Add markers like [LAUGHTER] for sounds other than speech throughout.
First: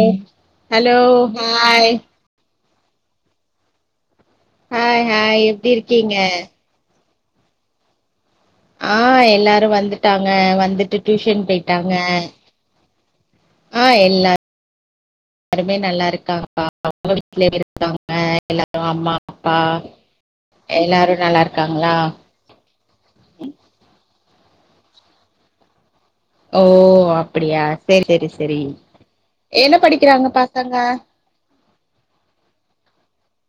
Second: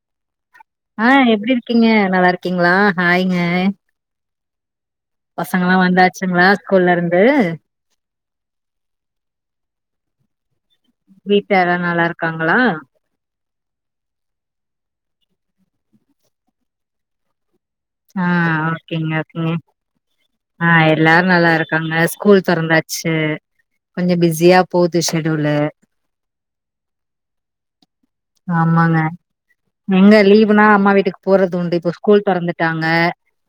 ம் hello hi ருக்கீங்களா ஹாய்ங்க அ ஹா பசங்கல்லா வந்தாச்சுங்களா ஸ்கூல்ல இருந்து ஆ எல்லாரு வந்துட்டாங்க வந்துட்டு டியூஷன் போயிட்டாங்க களா ஆ எல்லாருமே நல்லா இருக்காங்க அவங்க வீட்ல இருக்காங்க ஆ எல்லாரு ஓகேங்க அம்மா ஓகேங்க. அப்பா ஆ எல்லாரு நல்லா இருக்காங்க ஸ்கூல் தொறந்தா சரி கொஞ்ச பிஸியா போகுது ஷெடுலு ஓ அப்படியா சரி சரி ஆமாங்க. எங்க லீவுனா அம்மா வீட்டுக்கு போறது உண்டு இப்போ ஸ்கூல் தொறந்துட்டாங்க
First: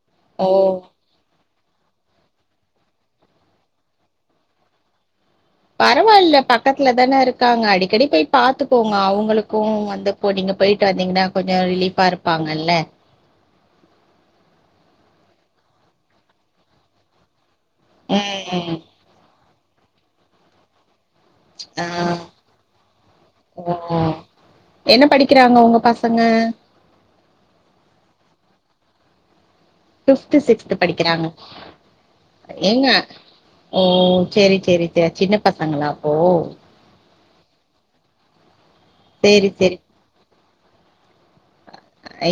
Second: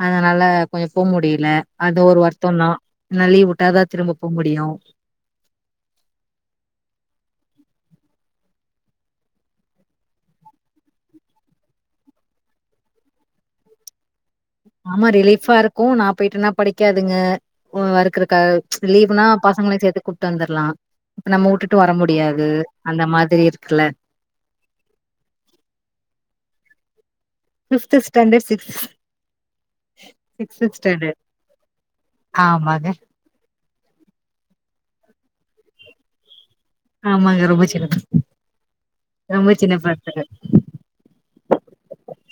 அதனால ஓ கொஞ் போ முடியல அது ஒரு வருத்த தா ஏனா லீவ் விட்டாதா திரும்ப போ முடியு பரவால்ல பக்கத்துல தான இருக்காங்க அடிக்கடி போய் பாத்துக்கோங்க அவங்களுக்கு வந்து இப்போ நீங்க போயிட்டு வந்தீங்ன்னா கொஞ்ச ரிலீஃபா இருப்பாங்கல்ல ஆமா ரிலீஃபா இருக்கு நா போயிட்டனா படிக்காதுங்க ஓ வொர்க்கு இருக்க ம் லீவ் னா பசங்களையு சேத்து கூட்டு வந்துரலா இப்ப நம்ம உட்டுட்டு வர ஆ முடியாது அந்த மாதிரி இருக்குல்ல ஓ என்ன படிக்கிறாங்க உங்க பசங்க fifth standard sixth fifth sixth படிக்கிறாங்க ஏங்க ஆமாங்க. ஓ சேரி சேரி சேரி சின்ன பசங்களா அப்போ ஆமாங்க ரொம்ப சின்ன பசங்க சரி ரொம்ப சின்ன சரி பசங்க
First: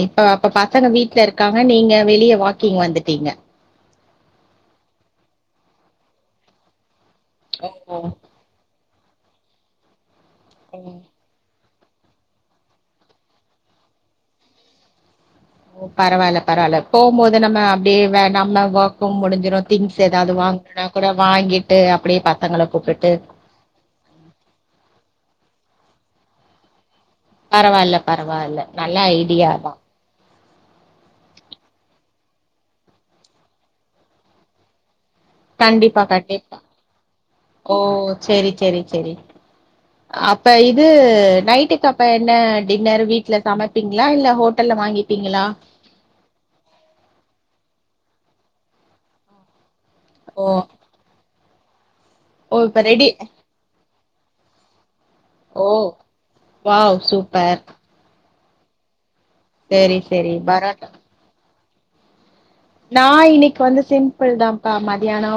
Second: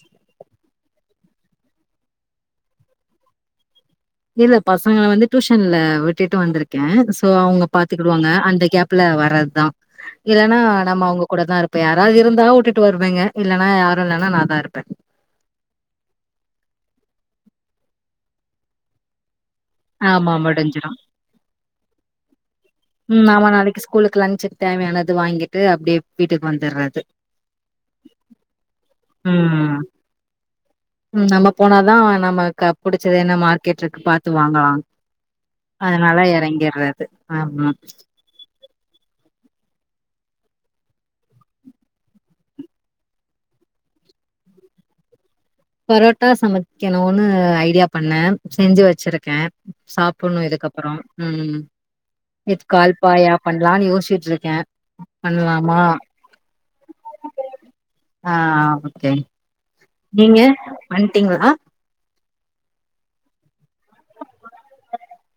இப்ப அப்ப பசங்க வீட்ல இருக்காங்க நீங்க வெளியே வாக்கிங் வந்துட்டீங்க இல்ல பசங்கள வந்து டியூஷன்ல விட்டுட்டு வந்திருக்கே சோ அவங்க ஓ ஓ பாத்துக்கிடுவாங்க அந்த கேப் ல வர்றதுதா இல்லன்னா நம்ம அவங்க கூட தா இருப்பே யாராவது இருந்தா விட்டுட்டு வருவேங்க இல்லன்னா யாரு இல்லன்னா நா தா இருப்பே ஓ பெரவால்ல பெரவால்ல போ போது நம்ம அப்டியே வேகாம ஒர்க்கு முடிஞ்சிரு திங்ஸ் ஏதாவது ஆமா முடிஞ்சிரும். வாங்கணும்னா கூட வாங்கிட்டு அப்டியே பங்கள கூப்டிட்டு ம் ஆமா நாளைக்கு ஸ்கூலுக்கு லஞ்சுக்கு தேவையானது வாங்கிட்டு அப்டியே வீட்டுக்கு வந்துடுறது பெரவால்ல பெரவால்ல நல்ல ஐடியாதா ம் [INAUDIBLE] ம் நம்ம போனாதா நமக்கு புடிச்சது என்ன மார்க்கெட் இருக்கு பாத்து வாங்கலா கண்டிப்பா அதனாலா கண்டிப்பா எறங்கிடுறது ஆமா ஓ செரி செரி செரி அப்ப இது நைட்டுக்கு அப்ப என்ன டின்னர் வீட்ல சமைப்பிங்களா இல்ல ஹோட்டல்ல வாங்கி பீங்களா போரோட்டா சமைக்கணும்னு ஐடியா பண்ணே செஞ்சு வச்சிருக்கே சாப் போணு ஓ இதுக்கப்பறோ ம் ஓ இது இப்ப ரெடி கால்பாயா பண்ணலான்னு யோசிச்ட்டு இருக்கே ஓ பண்லாமா வாவ் சூப்பர் ஆ ஓகே சரி சரி நீங்க பரோட்டா வண்ட்டீங்களா நா இன்னைக்கு வந்து சிம்பிள் தாப்பா மதியானோ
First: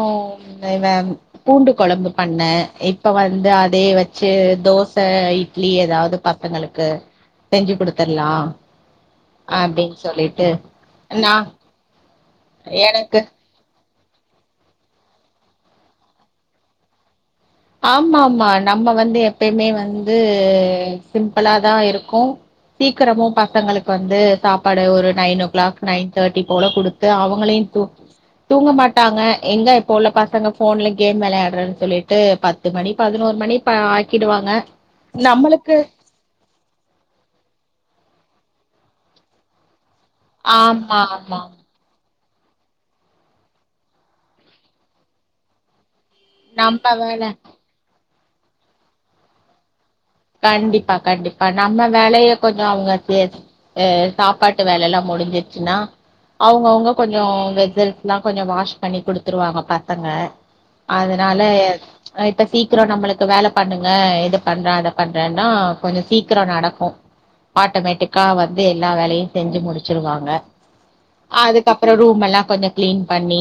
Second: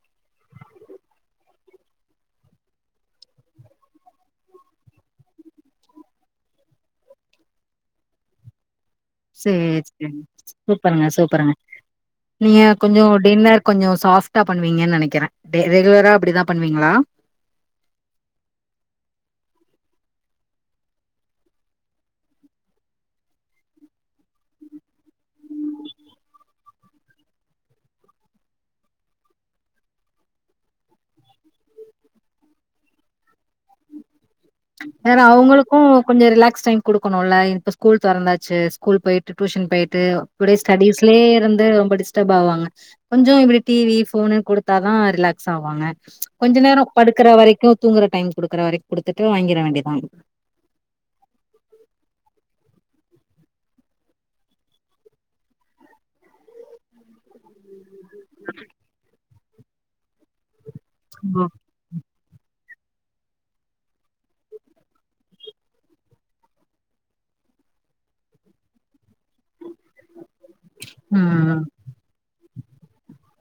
பூண்டு கொழம்பு பண்ணே இப்ப வந்து அதே வச்சு தோச இட்லி ஏதாவது ப அவுங்களுக்கு செஞ்சு கொடுத்தரலா சேரி சேரி சூப்பருங்க நா சூப்பருங்க நீங்க கொஞ்சோ எனக்கு டின்னர் கொஞ்சோ சாஃப்ட்டா பண்ணுவீங்கன்னு நெனைக்கிறே ரெகுலரா அப்டிதா பண்ணுவீங்களா ஆமா ஆமா நம்ம வந்து எப்பயுமே வந்து சிம்பிள்ளா தா இருக்கு சீக்கிரமு பசங்களுக்கு வந்து சாப்பாடு ஒரு nine o'clock nine thirty போல கொடுத் அவங்களையு தூங் தூங்க மாட்டாங்க எங்க இப்போ உள்ள பசங்க போன்ல கேம் வெளாடுறேன்னு சொல்லிட்டு பத்து மணி பதினோரு மணி இப்ப ஆக்கிடுவாங்க வேற நம்மளுக்கு அவங்களுக்கு கொஞ்சோ ரிலாக்ஸ் டைம் கொடுக்கணு இல்ல இப்ப ஸ்கூல் தொறந்தாச்சு ஸ்கூல் போயிட்டு டியூஷன் போயிட்டு இப்டியே ஆமா, ஸ்டடடிஸ்லேயே ஆமா. இருந்து ரொம்ப டிஸ் டிஸ்டர்ப் ஆவாங்க கொஞ்சோ இப்டி டிவி ஃபோன்னு கொடுத்தாதா ரிலாக்ஸ் ஆவாங்க கொஞ்ச நேரோ நம்ம வேல படுக்கற வரைக்கு தூங்குற டைம் கொடுக்குற வரைக்கு கொடுத்துட்டு வாங்கிட வேண்டியதா கண்டிப்பா கண்டிப்பா நம்ம வேலைய கொஞ்சோ அவங்க ச அ சாப்பாட்டு வேல எல்லா முடிஞ்சிருச்சுன்னா அவங்கவுங்க கொஞ்சோ வெஸ்ஸல் எல்லா கொஞ்சோ வாஷ் பண்ணி கொடுத்துருவாங்க பசங்க அதனால இப்ப சீக்கிரோ நம்மளுக்கு வேல பண்ணுங்க இது பண்றா அத பண்றேன்னா கொஞ்சோ சீக்கிகரோ நடக்கு ஆட்டமேட்டிக்கா வந்து எல்லா வேலையு செஞ்சு முடிச்சிருவாங்க ம் அதுக் அப் அப்றோ ரூம் எல்லா கொஞ்சோ கிளீன் பண்ணி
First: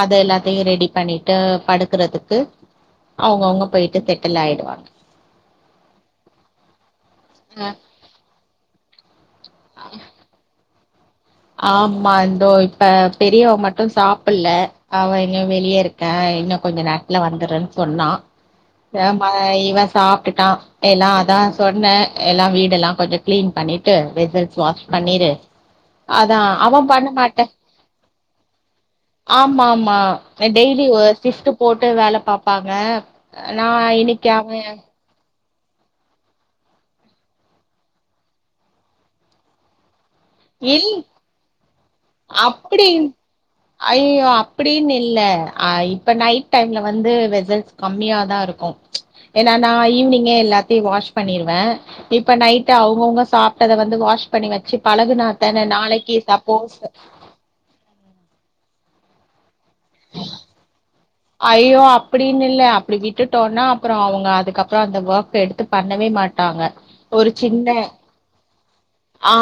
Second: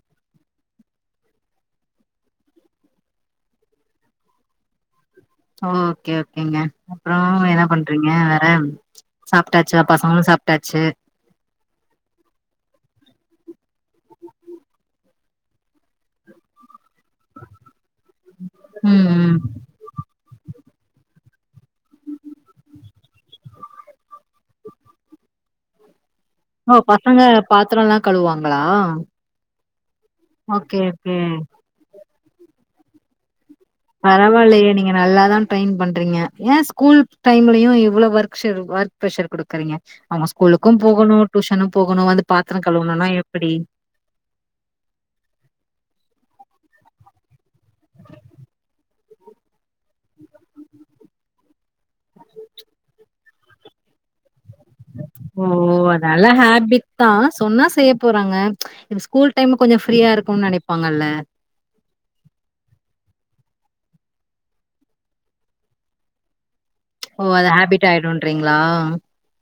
அது எல்லாத்தையு ரெடி பண்ணிட்டு படுக்குறதுக்கு அவுங்க அவுங்க போயிட்டு செட்டில் ஆயிடுவாங்க ஓகே ஓகேங்க அப்றோ என்ன அஹ் பண்றீங்க வேற சாப்பிட்டாச்சா பசங்களு சாப்பிட்டாச்சு ஆமா இந்தோ இப்ப பெரியவ மட்டு சாப்பல்ல அவ எங்க வெளியே இருக் கா இன்னும் கொஞ்ச நேரத்துல வந்தர்றன்னு சொன்னா ம் ம் இவ சாப்ட்டுட்டா எல்லா அதா சொன்னே எல்லா வீடல்லா கொஞ்சோ கிளீன் பண்ணிட்டு வெசல்ஸ் வாஷ் பண்ணிரு அதா ஓ அவ பண்ண பசங்க பாத்தரோல்லா கழுவாங்களா ஆமாமா ஓகே டெய்லி ஓகே சிப்டு போட்டு வேல பாப்பாங்க நா இன்னைக்கு அவ பரவால்லயே நீங்க நல்லா தா ட்ரெயின் பண்றீங்க ஏன் ஸ்கூல் டைம்லயு இவளோ வொர் ஷெட்யூல் ஒர்க் ப்ரஷர் குடுக்குறீங்க அவுங்க ஸ்கூலுக்கு இல் போகணு டியூஷனு போகணு வந்து பாத்தரம் கழுவணுன்னா எப்பிடி அய்யோ அப்படின்னு இல்ல அ இப்ப நைட் டைம்ல வந்து வெசல் கம்மியா தா இருக்கு ஏன்னா நா ஈவி்னிங்கே எல்லாத்தையு வாஷ் பண்ணிருவே இப்ப நைட்டு அவங்கவுங்க சாப்பிட்டத வந்து வாஷ் பண்ணி வச்சு பழக் ஓ ஓ நல்ல ஹாப்பிட் தா சொன்னா செய்ய போறாங்க இது ஸ்கூல் டைம் கொஞ்சோ ஃப்ரீயா இருக்குன்னு நெனைப்பாங்கல்ல ஐயோ அப்பிடின்னு இல்ல அப்படி விட்டுட்டோன்னா அப்புறோ அவங்க அதுக்கப்புறோ அந்த ஒர்க் எடுத்து பண்ணவே மாட்டாங்க ஓ ஒரு அது சின்ன ஹாபிட்டா ஆயிடுன்றீங்களா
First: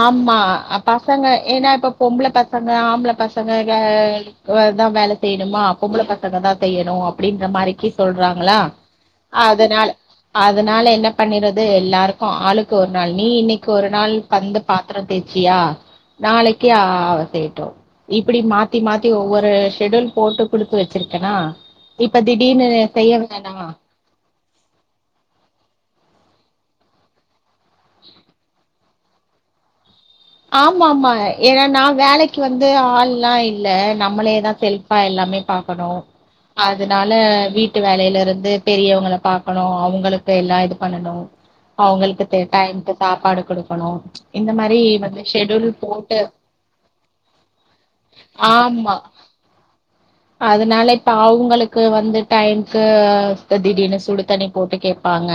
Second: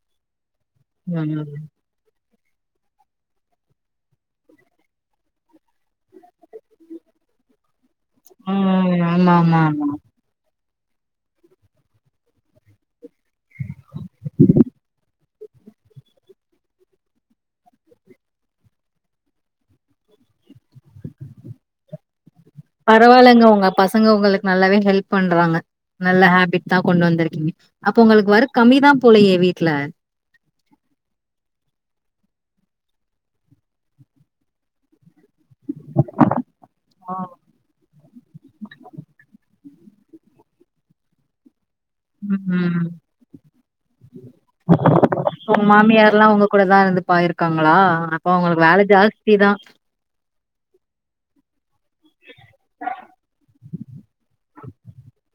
ஆமா பசங்க ஏன்னா இப்ப பொம்பள பசங்க ஆம்பள பசங்க வே அதா வேலைக் செய்யணுமா பொம்பள பசங்க தா செய்யணு அப்படின்ற மாரிக்கி சொல்றாங்ளா ஆமா ஆமா அதனால ஆமா. அதனால என்ன பண்ணிறது எல்லாருக்கு ஆளுக்கு ஒரு நாள் நீ இன்னைக்கி ஒரு நாள் வந்து பாத்திரம் தேச்சியா நாளைக்கா ஆ செய்யட்டு இப்படி மாத்தி மாத்தி ஒவ்வொரு ஷெடூல் போட்டு குடுத்து வச்சிருக்கேனா இப்ப திடீர்னு செய்ய வேனா ஏங்க உங்களுக்கு நல்லாவே ஹெல்ப் பண்றாங்க நல்ல ஹாபிட் தா கொண்டு வந்திருக்கீங்க அப்ப உங்களுக்கு ஓர்க் கம்மிதா போலையே வீட்ல ஆமாமா ஏன்னா நா வேலைக்கி வந்து ஆள்லா இல்ல நம்மளேதா செல் ஃபா எல்லாமே பாக்கணு அதனால வீட்டு வேலையிலருந்து பெரியவங்களா பாக்கணு அவங்களுக்கு எல்லா இது பண்ணணு அவங்களுக்கு ம் ம். டைமுக்கு சாப்பாடு குடுக்கணு இந்த மாரி வந்து உங்க ஷெட்யூல் போட்டு மாமியார்ல்லா உங்க கூட தா இருந்து பாயிருக்காங்களா அப்ப ஊங்களுக்கு வேல ஆமா. ஜாஸ்தி தா அதனால இப்ப அவங்களுக்கு வந்து டைம் சோ இப்ப திடீர்னு சுடு தண்ணி போட்டு கேட்பாங்க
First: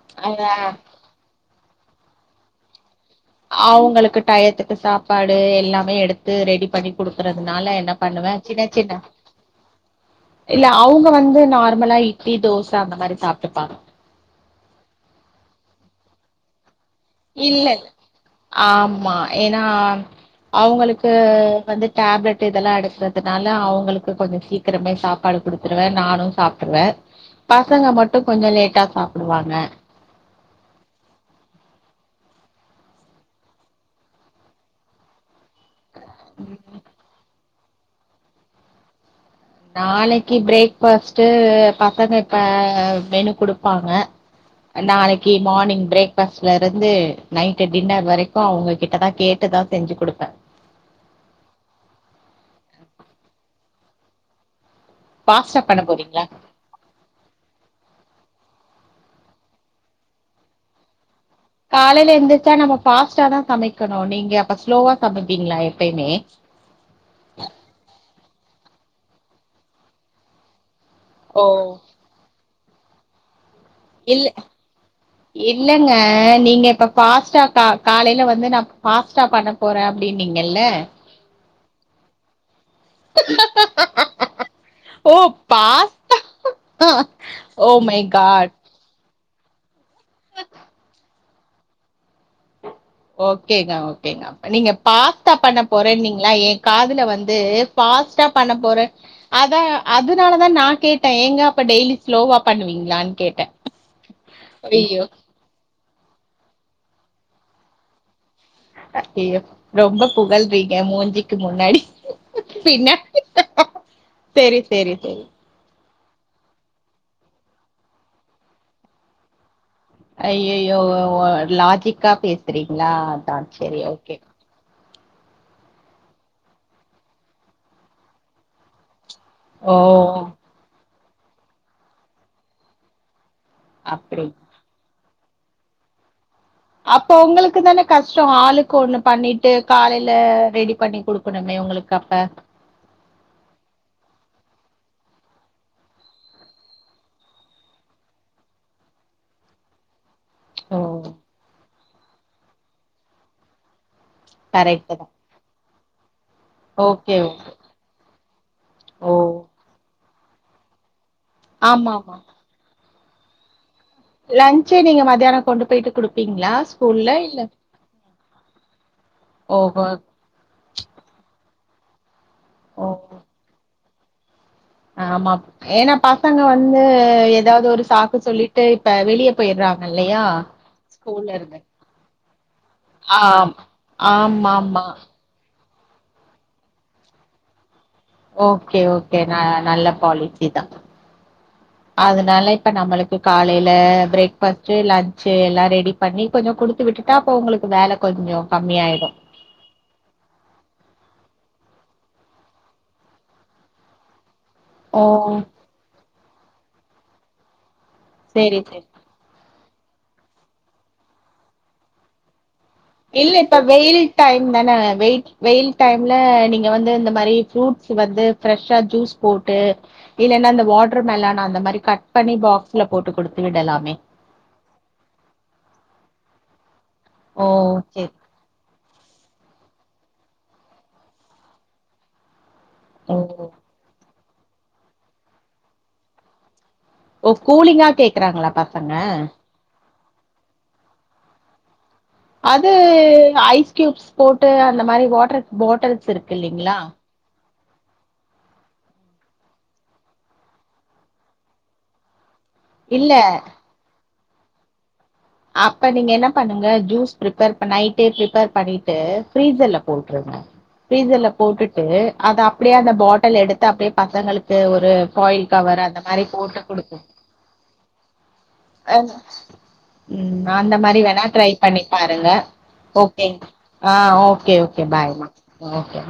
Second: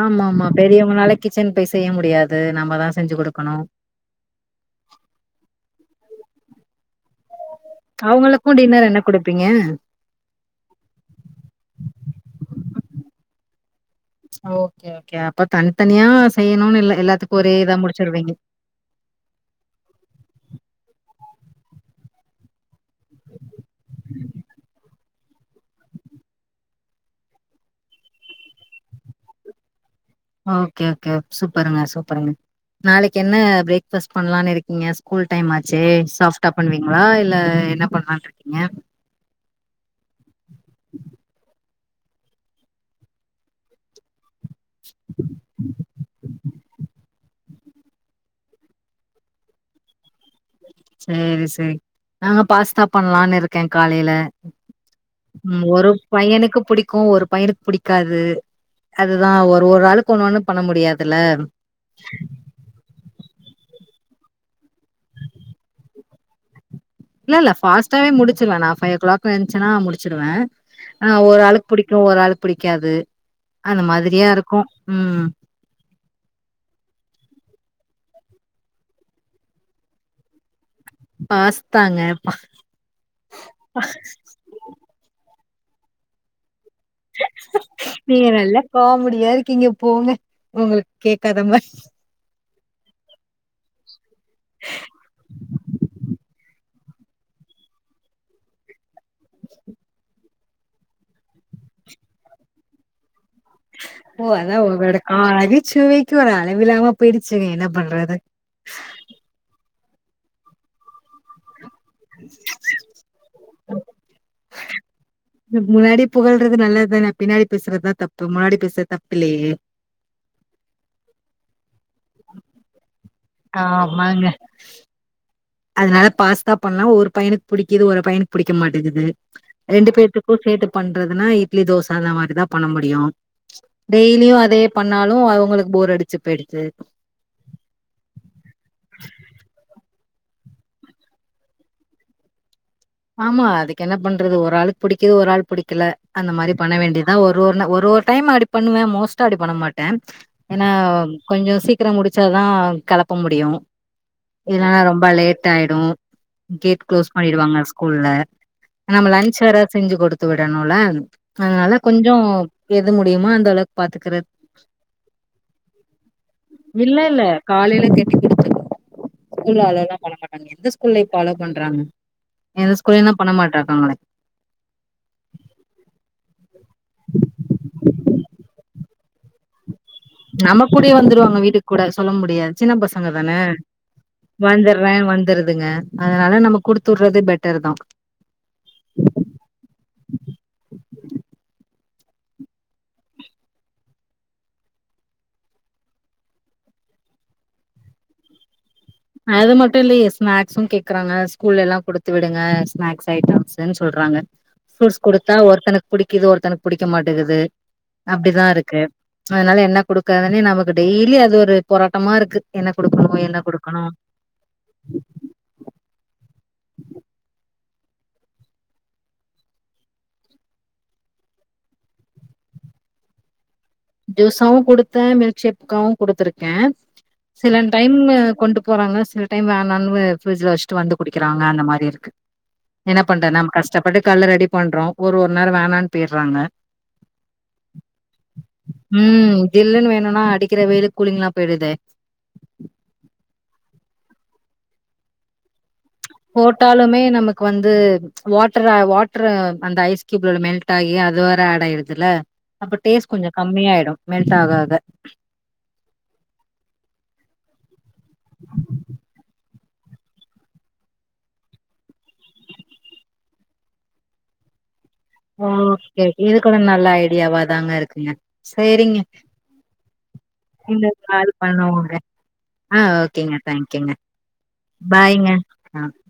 ஆமா அத ஆமா பெரியவங்கனால கிச்சன் போய் செய்ய முடியாது நம்ம தா செஞ்சு குடுக்கணு அவங்களுக்கு டயத்துக்கு சாப்பாடு எல்லாமே எடுத்து ரெடி பண்ணி குடுக்குறதுனால என்ன பண்ணுவ அவங்களுக்கு சின்ன டின்னர் என்ன சின்ன குடுப்பீங்க இல்ல அவங்க வந்து நார்மலா இட்லி தோச அந்த மாரி சாப்ட்டுப்பாங்க ஓகே ஓகே அப்ப தனித்தனியா செய்யணுன்னு இல்ல எல்லாத்துக்கு ஒரே இல்ல இதா இல்ல முடிச்சிருவீங்க ஆமா ஏன்னா அவங்களுக்கு வந்து டேப்லட் இதெல்லா எடு க்கறதுனால அவங்களுக்கு கொஞ்சோ சீக்கிரமே சாப் பாடு குடுத்துருவே நானு சாப்ட்டுருவே பசங்க மட்டு கொஞ்சோ லேட்டா சாப்புடுவாங்க ஓகே ஓகே சூப்பருங்க சூப்பருங்க நாளைக்கு என்ன பிரேக் பாஸ்ட் பண்ணலான்னு இருக்கீங்க ஸ்கூல் டைம் ஆச்சே பாஸ்ட்டா பண்ணுவீங்களா இல்ல என்ன பண்ணலா இருக்கீங்க நாளைக்கு பிரேக்பாஸ்ட்டு பசங்க இப்ப மேனு குடுப்பாங்க நாளைக்கி மார்னிங் பிரேக்பாஸ்ட்ல இருந்து நைட் டின்னர் வரைக்கூ அவங்க கிட்டதா கேட்டுதா செஞ்சு கொடுப்பே ம் சேரி நா பாஸ்தா பண்ணலான் இருக்கே காலையில ம் பாஸ்டா பண்ண ஒரு போறீங்களா பையனுக்கு புடிக்கூ ஒரு பையனுக்கு புடிக்காது அதுதா ஒரு ஒரு ஆளுக்கு ஒண்ணு ஒண்ணூ பண்ண முடியாதுல்ல காலையில எந்திரச்சா நம்ம ஃபாஸ்ட்டா தா சமைக்கணூ நீங்க அப்ப ஸ்லோவா சமைப்பீங்களா எப்பய்மே இல்ல இல்ல ஃபாஸ்டவே முடிச்சுடுவே நான் ஃபைவ் ஓ கிளாக் எந்துச்சன்னா முடிச்சடுவே ஆ ஒரு ஓ ஆளுக் புடிக் ஒரு ஆள் பிடிக்காது அந்த மாதிரியா இல்ல இருக்கூ ம் இல்லங்க நீங்க இப்போ ஃபாஸ்ட்டா கா காலையில்ல வந்து நா ஃபாஸ்ட்டா பண்ண போறே அப்படின்னீங்கள்ல்ல பாஸ்தாங்க பா பா ஓ பாஸ்தா ஓ மை நீங்க காட் நல்லா காமெடியா இருக்கீங்க போங்க உங்களுக்கு கேக்காத மாதிரி ஓகேங்கா ஓகேங்கா நீங்க பாஸ்தா பண்ண போறோன்னிங்களா என் காதுல வந்து ஃபாஸ்ட் பண்ண போறோ அதா அதுனாலதா நா கேட்டே ஏங்க அப்ப டெய்லி ஸ்லோவா பண்ணுவீங்களான்னு கேட்டே ஓ அதா ஒரு வேர்டு ஐயோ ஆ நகைசுவைக்கு ஒரு அளவிலாம போயிடுச்சுங்க என்ன பண்றது ஆ ஐய்யய்யோ ரொம்ப புகல்றீங்க மூஞ்சுக்கு முன்னாடி பின்ன செரி செரி செரி இந்த முன்னாடி புகழ்றது நல்லதான பின்னாடி பேசுறதுத்தா தப்பு முன்னாடி பேசறது தப்புல்லியே ஐய்யய்யோ லாஜிக்கா பேசுறீங்களா அதான் ஆ சரி ஓகே மாங்க அதனால பாஸ்தா பண்லா ஒரு பையனுக்கு பிடிக்குது ஒரு பையனுக்கு பிடிக்க மாட்டேகிது ஓ ரெண்டு பேத்தக்கூ சேர்த்து பண்றத்துன்னா இட்லி தோச அந்த மாரிதா பண்ண முடியூ அப்படி டெய்லியூ அதே பண்ணாலூ அவங்களுக்கு போர் அடிச்சு போயிடுச்சு அப்போ உங்களுக்கு தானே கஷ்டோ ஆளுக்கு ஒன்னு பண்ணிட்டு காலையில ரெடி பண்ணி கொடுக் கனுமே உங்களுக்கு அப்ப ஆமா அதுக்கு என்ன பண்றது ஒரு ஆளுக்கு பிடிக்குது ஒரு ஆள் பிடிக்கல அந்த மாரி பண்ண வேண்டியத்தா ஒரு ஒருன்ன ஒரு ஒரு டைம் அப்டி பண்ணுவே மோஸ்ட்டா அப்டி பண்ண மாட்டே ஏன்னா ஓ கொஞ்சொ சீக்கிரம் முடிச்சா தா கெலப்ப முடியூ இல்ன்னா கரெக்ட் ரொம்ப தான் லேட் ஆயிடும் கேட் கு்ளோஸ் ஓகே ஓகே பண்ணிடுவாங்க ஸ் கூல்ல நம்ம ஓ லன்ச் வேரா செஞ்சு கொடுத்து விடணுன்ல அதனால ஆமா கொஞ்சொ ஆமா எது முடியுமா அந்த அளவுக் பாத்துக்கிறத் லஞ்சே நீங்க மத்தியானம் கொண்டு போயிட்டு கொடுப்பீங்களா இல்ல ஸ்கூல்ல இல்ல காலையில கெட்டிக்குடுத்துக் ஸ்கூல்ல ஓஹோ ‌அலோலா பண்ண மாட்டாங்க எந்த ஸ்கூல்ல ‌இப்ப அலோ பண்றாங்க எந்த ஸ்கூல்ய ஓ தா பண்ண மாட்றாங்ககளோ ஆமா ஏன்னா பசங்க வந்து ஏதாவது ஒரு சாக்கு சொல்லிட்டு இப்ப வெளிய போயிடுறாங்க இல்லையா நம்ம கூடைய ஸ்கூல்ல வந்துருவாங்க இருந்து வீட்டுக்கு கூட சொல்ல முடியாத் சின்ன பசங்க தானே ஆம் ஆமா ஆமா வந்துற்றே வந்திடுதுங்க அதனால நம்ம குடுத்து விடறது பெட்டர் தா ஓகே ஓகே ந நல்ல பாலிசி தா [INAUDIBLE] அதனால இப்ப நம்பளுக்கு காலையில பிரேக்பாஸ்ட் லன்ஞ்ச்சு எல்லாம் ரெடி பண்ணி கொஞ்சொ கொடுத்து விட்டுட்டா அப்ப உங்களுக்கு வேல கொஞ்சொ கம்மி ஆயிடும் அது மட்டூ இல்லையே ஸ்நாக்ஸும் கேக்குறாங்க ஸ்கூல்ல எல்லா கொடுத்து விடுங்க ஸ்நாக்ஸ் ஐட்டம்ஸ்ன்னு சொல்றாங்க ப்ரூட்ஸ் ஓ குடுத்தா ஒருத்தனுக்கு புடிக்குது ஒருத்தனுக்கு பிடிக்க மாட்டேங்கது அப்படிதா செரி செரி இருக்கு அதனால என்ன கொடுக்கதுனே நமக்கு டெய்லி அது ஒரு போராட்டமா இருக்கு என்ன குடுக்கணு இல்ல என்ன இப்ப குடுக் வெயில் டைம் தானே வெயில் வெயில் டைம்ல நீங்க வந்து இந்த மாரியப்பன் ஃப்ரூட்ஸ் வந்து ஃபிரெஷ்ஷா ஜூஸ் போட்டு இல்லன்னா அந்த வாட்டர் மெலானா அந்த மாரி கட் பண்ணி பாகஸ்ல போட்டுக் குடுத்துவிடலாமே ஜூஸாவவு குடுத்தே மில்க் ஷேக்காவவு குடுத்துருக்கே ஓ சில டைம் சேரி கொண்டு போறாங்க சில டைம் வேணாலனு பிரிட்ஜல வச்சுட்டு வந்து குடிக்கிறாங்க அந்த மாரி இருக்கு என்ன ஓ பண்றது நம்ம கஷ்டப்பட்டு கால்ஷ ரெடி பண்றோ ஒரு நேரோ வேணான்னு போயிடுறாங்க ஓ கூலிங்கா கே உம் ஜில்லுன்னு வேணுனா அடிக்கிற வெயிலுக்கு கூலிங்க எல்லா போயிடுதே அது ஐஸ் கியூப்ஸ் போட்டு அந்த மாரி வாட்டர் பாட்டில்ஸ் இருக்கு இல்லலைங்களா அதுக்கு வந்து ம்ச் வாட்டர் வாட்டரு அந்த ஐஸ் கயூப்ல மெல்ட் ஆகி அதுவரே ஆட் ஆயிடுது இல்ல அப்ப டேஸ்ட் இல்ல கொஞ்சு கம்மியாயிடு மெல்ட் ஆக ஆக அப்ப நீங்க என்ன பண்ணுங்க ஜூஸ் ப்ரிப்பேர் நைடே ப்ரிப்பேர் பண்ணிட்டு ஃபிரீசர்ல போட்டுருங்க ஃப்ரீஸர்ல போட்டுட்டு அத அப்படியே அந்த பாட்டல் எடுத்து அப்படியே பசங்களுக்கு ஒரு ஃபாயில் கவர் அந்த ஓகே. மாரி இது கூட போட்டு நல்ல குடுக்கு ஐடியாவா தாங்க இருக்குங்க. ஆ சரிங்க. ம் அந்த இன்னும் மாரி வேணா கால் ட்ரை பண்ணி பண்ணுவோங்க. பாருங்க ஆ ஓக்கே ஓகேங்க. தேங்க்யூங்க. ஆ ஓக்கே ஓக்கே பாய்ங்க. பாய்மா ஆ. ஓக்கே